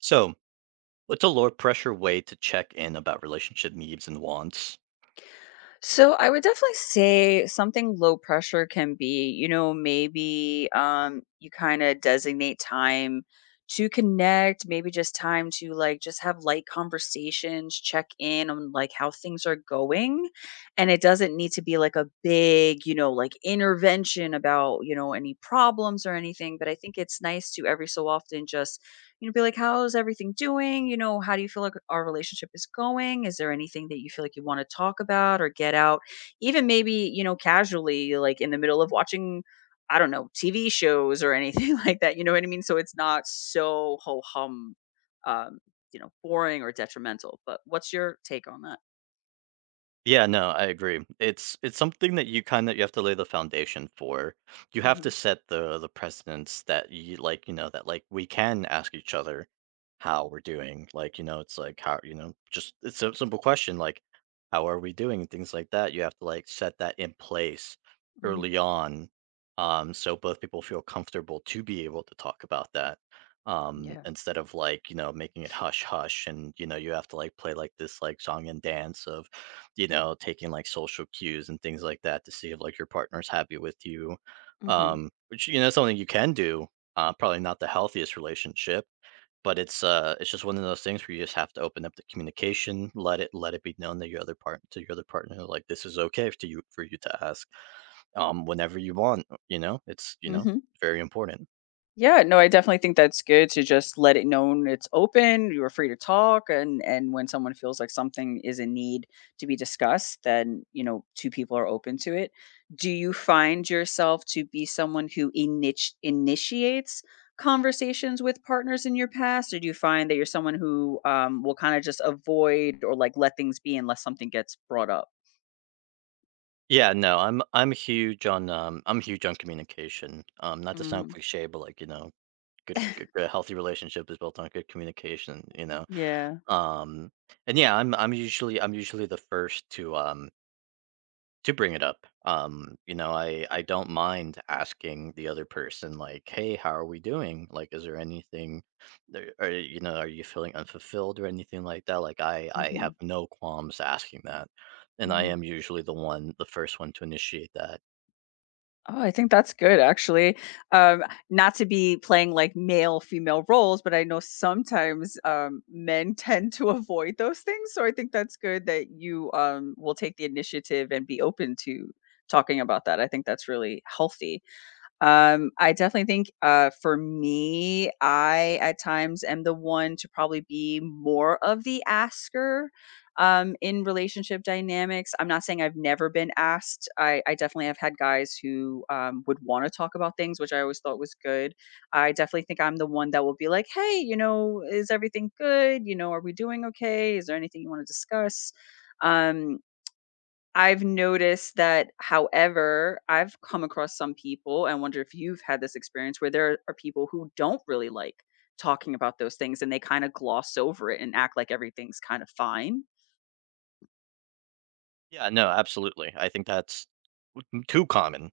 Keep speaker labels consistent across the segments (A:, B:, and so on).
A: So, what's a low pressure way to check in about relationship needs and wants?
B: So I would definitely say something low pressure can be, you know, maybe you kind of designate time to connect, maybe just time to like just have light conversations, check in on like how things are going. And it doesn't need to be like a big, you know, like intervention about, you know, any problems or anything, but I think it's nice to every so often just you know, be like, how's everything doing? You know, how do you feel like our relationship is going? Is there anything that you feel like you want to talk about or get out? Even maybe, you know, casually, like in the middle of watching, I don't know, TV shows or anything like that. You know what I mean? So it's not so ho hum, um, you know, boring or detrimental. But what's your take on that?
A: Yeah, no, I agree. It's something that you kind of you have to lay the foundation for. You have
B: Hmm.
A: to set the precedents that you like, you know, that like we can ask each other how we're doing. Like, you know, it's like how, you know, just it's a simple question like how are we doing and things like that. You have to like set that in place
B: Hmm.
A: early on, so both people feel comfortable to be able to talk about that.
B: Yeah.
A: Instead of like, you know, making it hush hush, and you know, you have to like play like this like song and dance of, you know, taking like social cues and things like that to see if like your partner's happy with you.
B: Hmm.
A: Which you know, is something you can do. Probably not the healthiest relationship, but it's just one of those things where you just have to open up the communication, let it be known that your other part to your other partner, like this is okay to you for you to ask, whenever you want. You know, it's, you know,
B: Hmm.
A: very important.
B: Yeah, no, I definitely think that's good to just let it known it's open, you are free to talk, and when someone feels like something is in need to be discussed, then, you know, two people are open to it. Do you find yourself to be someone who initiates conversations with partners in your past, or do you find that you're someone who, will kinda just avoid or, like, let things be unless something gets brought up?
A: Yeah, no, I'm huge on I'm huge on communication. Not to sound
B: Mm.
A: cliche, but like, you know, good a healthy relationship is built on good communication, you know?
B: Yeah.
A: Um, and yeah, I'm usually the first to bring it up. You know, I don't mind asking the other person, like, "Hey, how are we doing? Like, is there anything there are you know, are you feeling unfulfilled or anything like that?" Like, I
B: Mhm.
A: have no qualms asking that, and I
B: Mhm.
A: am usually the first one to initiate that.
B: Oh, I think that's good actually. Um, Not to be playing like male female roles, but I know sometimes men tend to avoid those things. So I think that's good that you will take the initiative and be open to talking about that. I think that's really healthy. I definitely think, for me, I at times am the one to probably be more of the asker, in relationship dynamics. I'm not saying I've never been asked. I definitely have had guys who would want to talk about things, which I always thought was good. I definitely think I'm the one that will be like, hey, you know, is everything good? You know, are we doing okay? Is there anything you want to discuss? Um, I've noticed that, however, I've come across some people, I wonder if you've had this experience where there are people who don't really like talking about those things and they kind of gloss over it and act like everything's kind of fine.
A: Yeah, no, absolutely. I think that's too common.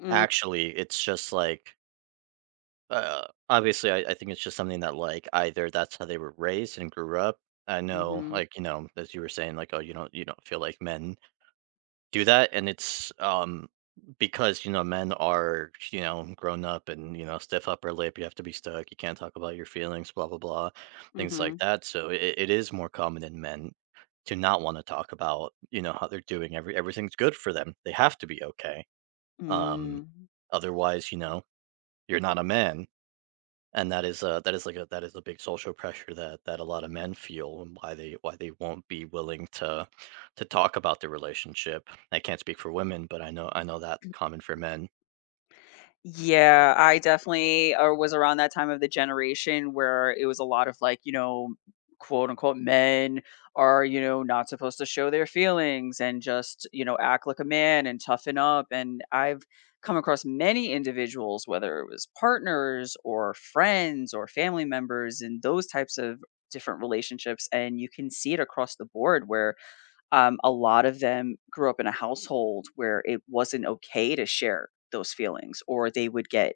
B: Mm.
A: Actually, it's just like obviously, I think it's just something that, like, either that's how they were raised and grew up. I know,
B: Mhm.
A: like, you know, as you were saying, like, "Oh, you don't feel like men do that," and it's, because, you know, men are, you know, grown up and, you know, stiff upper lip, you have to be stuck. You can't talk about your feelings, blah, blah, blah, things like
B: Mhm.
A: that, so it is more common in men to not wanna talk about, you know, how they're doing, everything's good for them, they have to be okay, um,
B: Mm.
A: otherwise, you know, you're not a man, and that is like a that is a big social pressure that a lot of men feel, and why they won't be willing to talk about their relationship. I can't speak for women, but I know that's common for men.
B: Yeah, I definitely or was around that time of the generation where it was a lot of like, you know, quote unquote men are, you know, not supposed to show their feelings and just, you know, act like a man and toughen up. And I've come across many individuals, whether it was partners or friends or family members in those types of different relationships. And you can see it across the board where a lot of them grew up in a household where it wasn't okay to share those feelings, or they would get,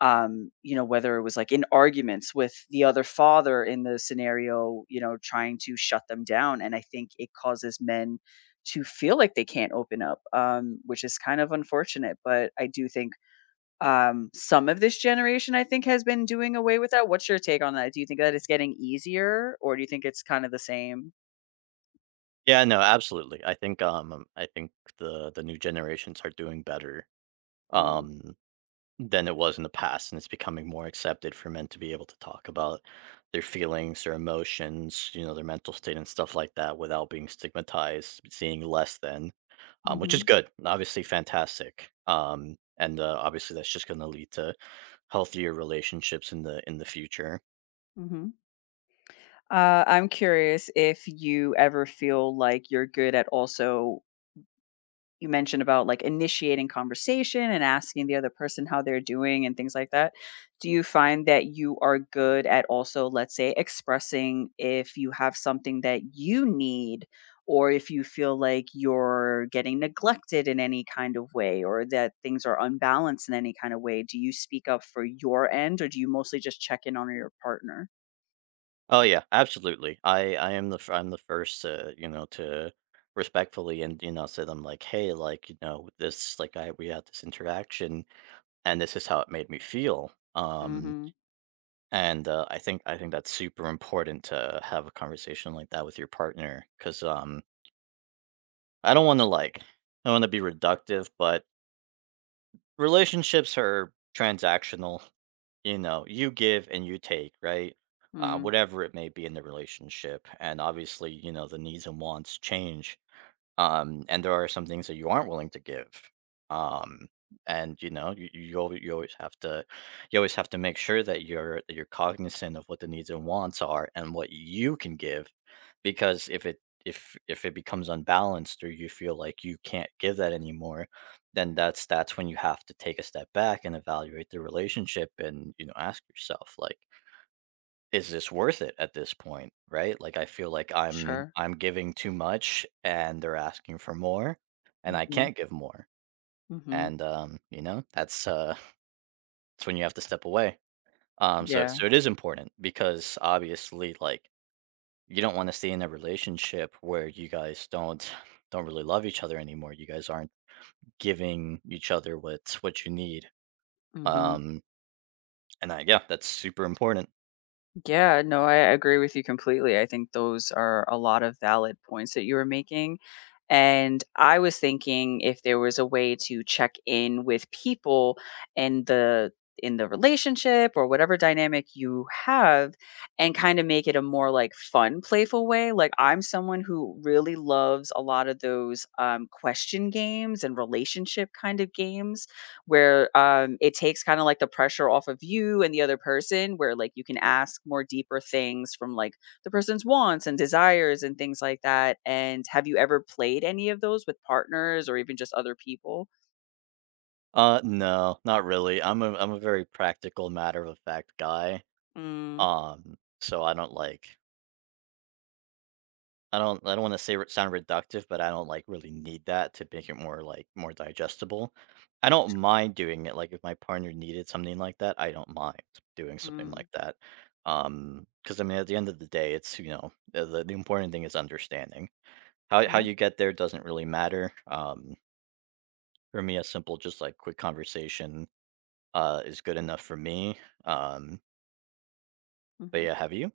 B: you know, whether it was like in arguments with the other father in the scenario, you know, trying to shut them down. And I think it causes men to feel like they can't open up, which is kind of unfortunate. But I do think some of this generation, I think, has been doing away with that. What's your take on that? Do you think that it's getting easier, or do you think it's kind of the same?
A: Yeah, no, absolutely. I think I think the new generations are doing better,
B: Mm.
A: um than it was in the past, and it's becoming more accepted for men to be able to talk about their feelings, their emotions, you know, their mental state and stuff like that, without being stigmatized, seeing less than. Um, which is
B: Hmm.
A: good, and obviously fantastic. And Obviously that's just going to lead to healthier relationships in the future.
B: Mm-hmm. I'm curious if you ever feel like you're good at also you mentioned about like initiating conversation and asking the other person how they're doing and things like that. Do you find that you are good at also, let's say, expressing if you have something that you need or if you feel like you're getting neglected in any kind of way or that things are unbalanced in any kind of way? Do you speak up for your end or do you mostly just check in on your partner?
A: Oh yeah, absolutely. I'm the first to, you know, to respectfully and, you know, say them like, hey, like, you know, this like I we had this interaction and this is how it made me feel.
B: Mm-hmm.
A: And I think that's super important to have a conversation like that with your partner, because I don't want to like I don't want to be reductive, but relationships are transactional. You know, you give and you take, right?
B: Mm.
A: Whatever it may be in the relationship, and obviously, you know, the needs and wants change, and there are some things that you aren't willing to give. Um, and you know, you always have to make sure that you're cognizant of what the needs and wants are and what you can give, because if it becomes unbalanced, or you feel like you can't give that anymore, then that's when you have to take a step back and evaluate the relationship, and you know, ask yourself like, is this worth it at this point, right? Like I feel like
B: Sure.
A: I'm giving too much and they're asking for more, and I
B: Mhm.
A: can't give more.
B: Mhm.
A: And you know, that's that's when you have to step away. Um so
B: Yeah.
A: so it is important, because obviously, like, you don't want to stay in a relationship where you guys don't really love each other anymore. You guys aren't giving each other what you need.
B: Mhm.
A: Um and I Yeah, that's super important.
B: Yeah, no, I agree with you completely. I think those are a lot of valid points that you were making, and I was thinking if there was a way to check in with people and the in the relationship or whatever dynamic you have and kind of make it a more like fun, playful way. Like I'm someone who really loves a lot of those question games and relationship kind of games where, it takes kinda, like, the pressure off of you and the other person where, like, you can ask more deeper things from, like, the person's wants and desires and things like that, and have you ever played any of those with partners or even just other people?
A: No, not really. I'm a very practical, matter of fact guy.
B: Mm.
A: Um, so I don't like I don't want to say sound reductive, but I don't like really need that to make it more like more digestible. I don't mind doing it. Like, if my partner needed something like that, I don't mind doing something
B: Mm.
A: like that. Because I mean, at the end of the day, it's, you know, the the important thing is understanding. How
B: Yeah.
A: you get there doesn't really matter. For me, a simple just like quick conversation is good enough for me. Um, but
B: Mhm.
A: yeah, have you?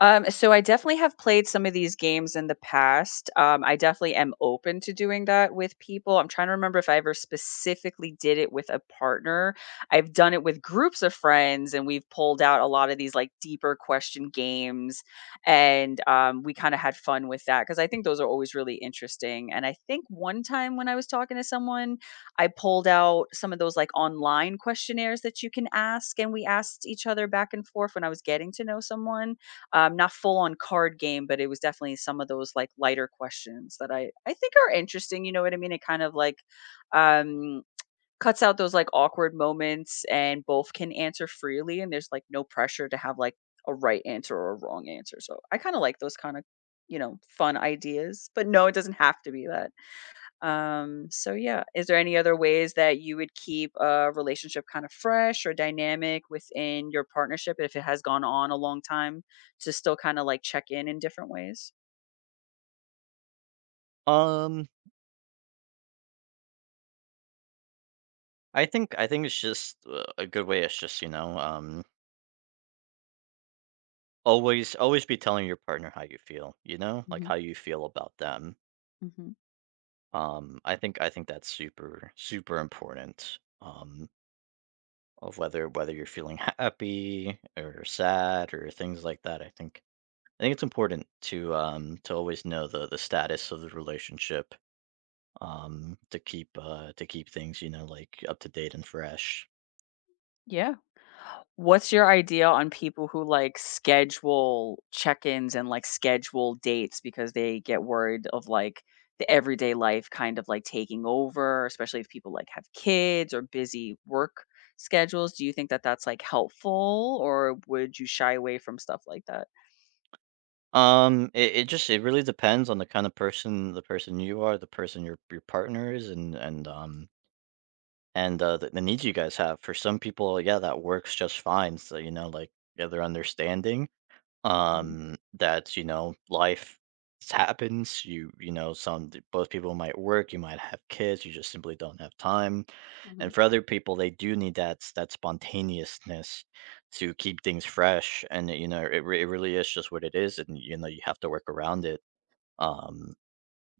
B: So I definitely have played some of these games in the past. I definitely am open to doing that with people. I'm trying to remember if I ever specifically did it with a partner. I've done it with groups of friends, and we've pulled out a lot of these like deeper question games, and we kind of had fun with that because I think those are always really interesting. And I think one time when I was talking to someone, I pulled out some of those like online questionnaires that you can ask, and we asked each other back and forth when I was getting to know someone not full on card game, but it was definitely some of those like lighter questions that I think are interesting. You know what I mean? It kind of like um, cuts out those like awkward moments, and both can answer freely, and there's like no pressure to have like a right answer or a wrong answer. So I kind of like those kind of you know fun ideas, but no, it doesn't have to be that. So yeah, is there any other ways that you would keep a relationship kind of fresh or dynamic within your partnership if it has gone on a long time to still kind of like check in different ways?
A: Um, I think it's just, a good way. It's just, you know, always always be telling your partner how you feel. You know, like,
B: Hmm.
A: how you feel about them.
B: Hmm.
A: I think that's super super important. Of whether you're feeling happy or sad or things like that. I think it's important to, to always know the status of the relationship, to keep things, you know, like up to date and fresh.
B: Yeah. What's your idea on people who, like, schedule check-ins and, like, schedule dates because they get worried of, like, the everyday life kind of, like, taking over, especially if people, like, have kids or busy work schedules? Do you think that that's, like, helpful, or would you shy away from stuff like that?
A: Um it, it just it really depends on the kind of person, the person you are, the person your partner is, and the needs you guys have. For some people, yeah, that works just fine. So, you know, like, yeah, they're understanding,
B: Mhm.
A: that, you know, life happens. You know, some both people might work, you might have kids, you just simply don't have time.
B: Mhm.
A: And for other people, they do need that that spontaneousness to keep things fresh. And you know, it really is just what it is, and you know, you have to work around it. Um,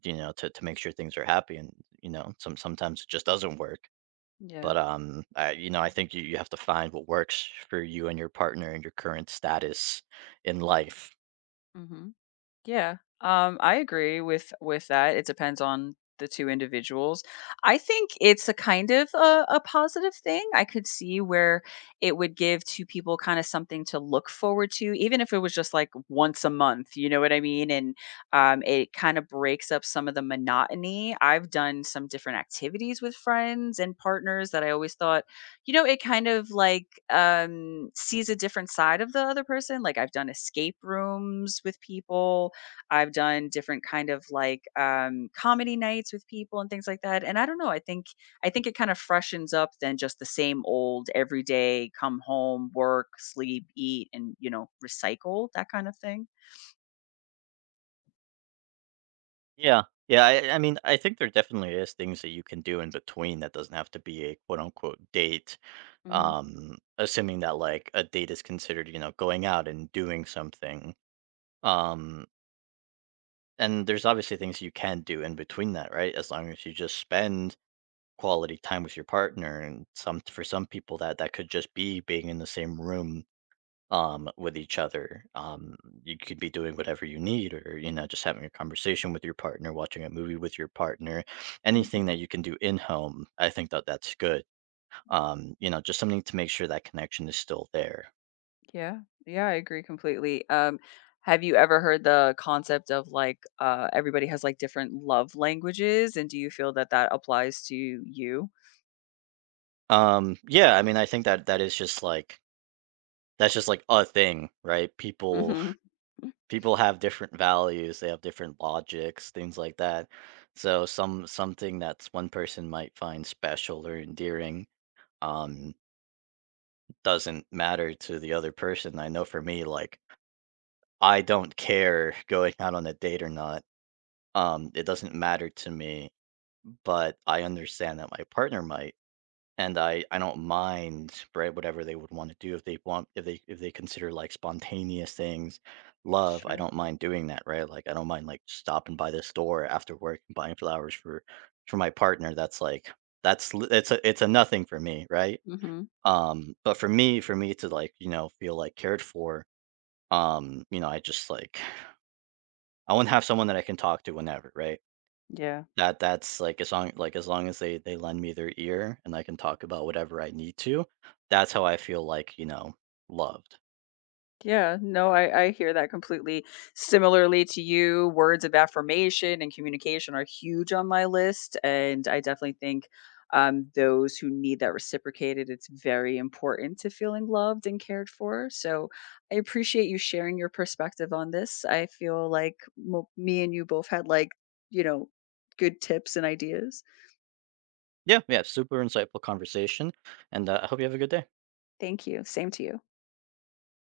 A: you know, to make sure things are happy, and you know, sometimes it just doesn't work.
B: Yeah.
A: But I, you know, I think you have to find what works for you and your partner and your current status in life.
B: Mhm. Yeah. I agree with that. It depends on the two individuals. I think it's a kind of a positive thing. I could see where it would give two people kind of something to look forward to, even if it was just like once a month, you know what I mean? And it kind of breaks up some of the monotony. I've done some different activities with friends and partners that I always thought, you know, it kind of like sees a different side of the other person. Like I've done escape rooms with people I've done different kind of like comedy nights with people and things like that. And I don't know. I think it kind of freshens up than just the same old everyday come home, work, sleep, eat, and you know recycle that kind of thing.
A: Yeah. Yeah, I mean, I think there definitely is things that you can do in between that doesn't have to be a quote unquote date.
B: Hmm.
A: Assuming that like a date is considered, you know, going out and doing something. Um, and there's obviously things you can do in between that, right? As long as you just spend quality time with your partner, and some for some people that could just be being in the same room, with each other. You could be doing whatever you need, or you know, just having a conversation with your partner, watching a movie with your partner,
B: Hmm.
A: anything that you can do in home. I think that that's good. You know, just something to make sure that connection is still there.
B: Yeah, yeah, I agree completely. Have you ever heard the concept of like everybody has like different love languages, and do you feel that that applies to you?
A: Yeah, I mean, I think that is just like a thing, right? People
B: Hmm.
A: people have different values, they have different logics, things like that. So something that's one person might find special or endearing, Um, doesn't matter to the other person. I know for me, like, I don't care going out on a date or not. It doesn't matter to me, but I understand that my partner might, and I don't mind, right, whatever they would want to do. If they want if they consider like spontaneous things, love, I
B: Sure.
A: don't mind doing that, right? Like, I don't mind like stopping by the store after work and buying flowers for my partner. That's like it's a nothing for me, right?
B: Hmm.
A: But for me to, like, you know, feel, like, cared for, you know, I just, like I wanna have someone that I can talk to whenever, right?
B: Yeah.
A: That like, as long as long as they lend me their ear and I can talk about whatever I need to, that's how I feel, like, you know, loved.
B: Yeah, no, I hear that completely. Similarly to you, words of affirmation and communication are huge on my list. And I definitely think those who need that reciprocated, it's very important to feeling loved and cared for. So I appreciate you sharing your perspective on this. I feel like me and you both had, like, you know, good tips and ideas.
A: Yeah, yeah, super insightful conversation, and, I hope you have a good day.
B: Thank you. Same to you.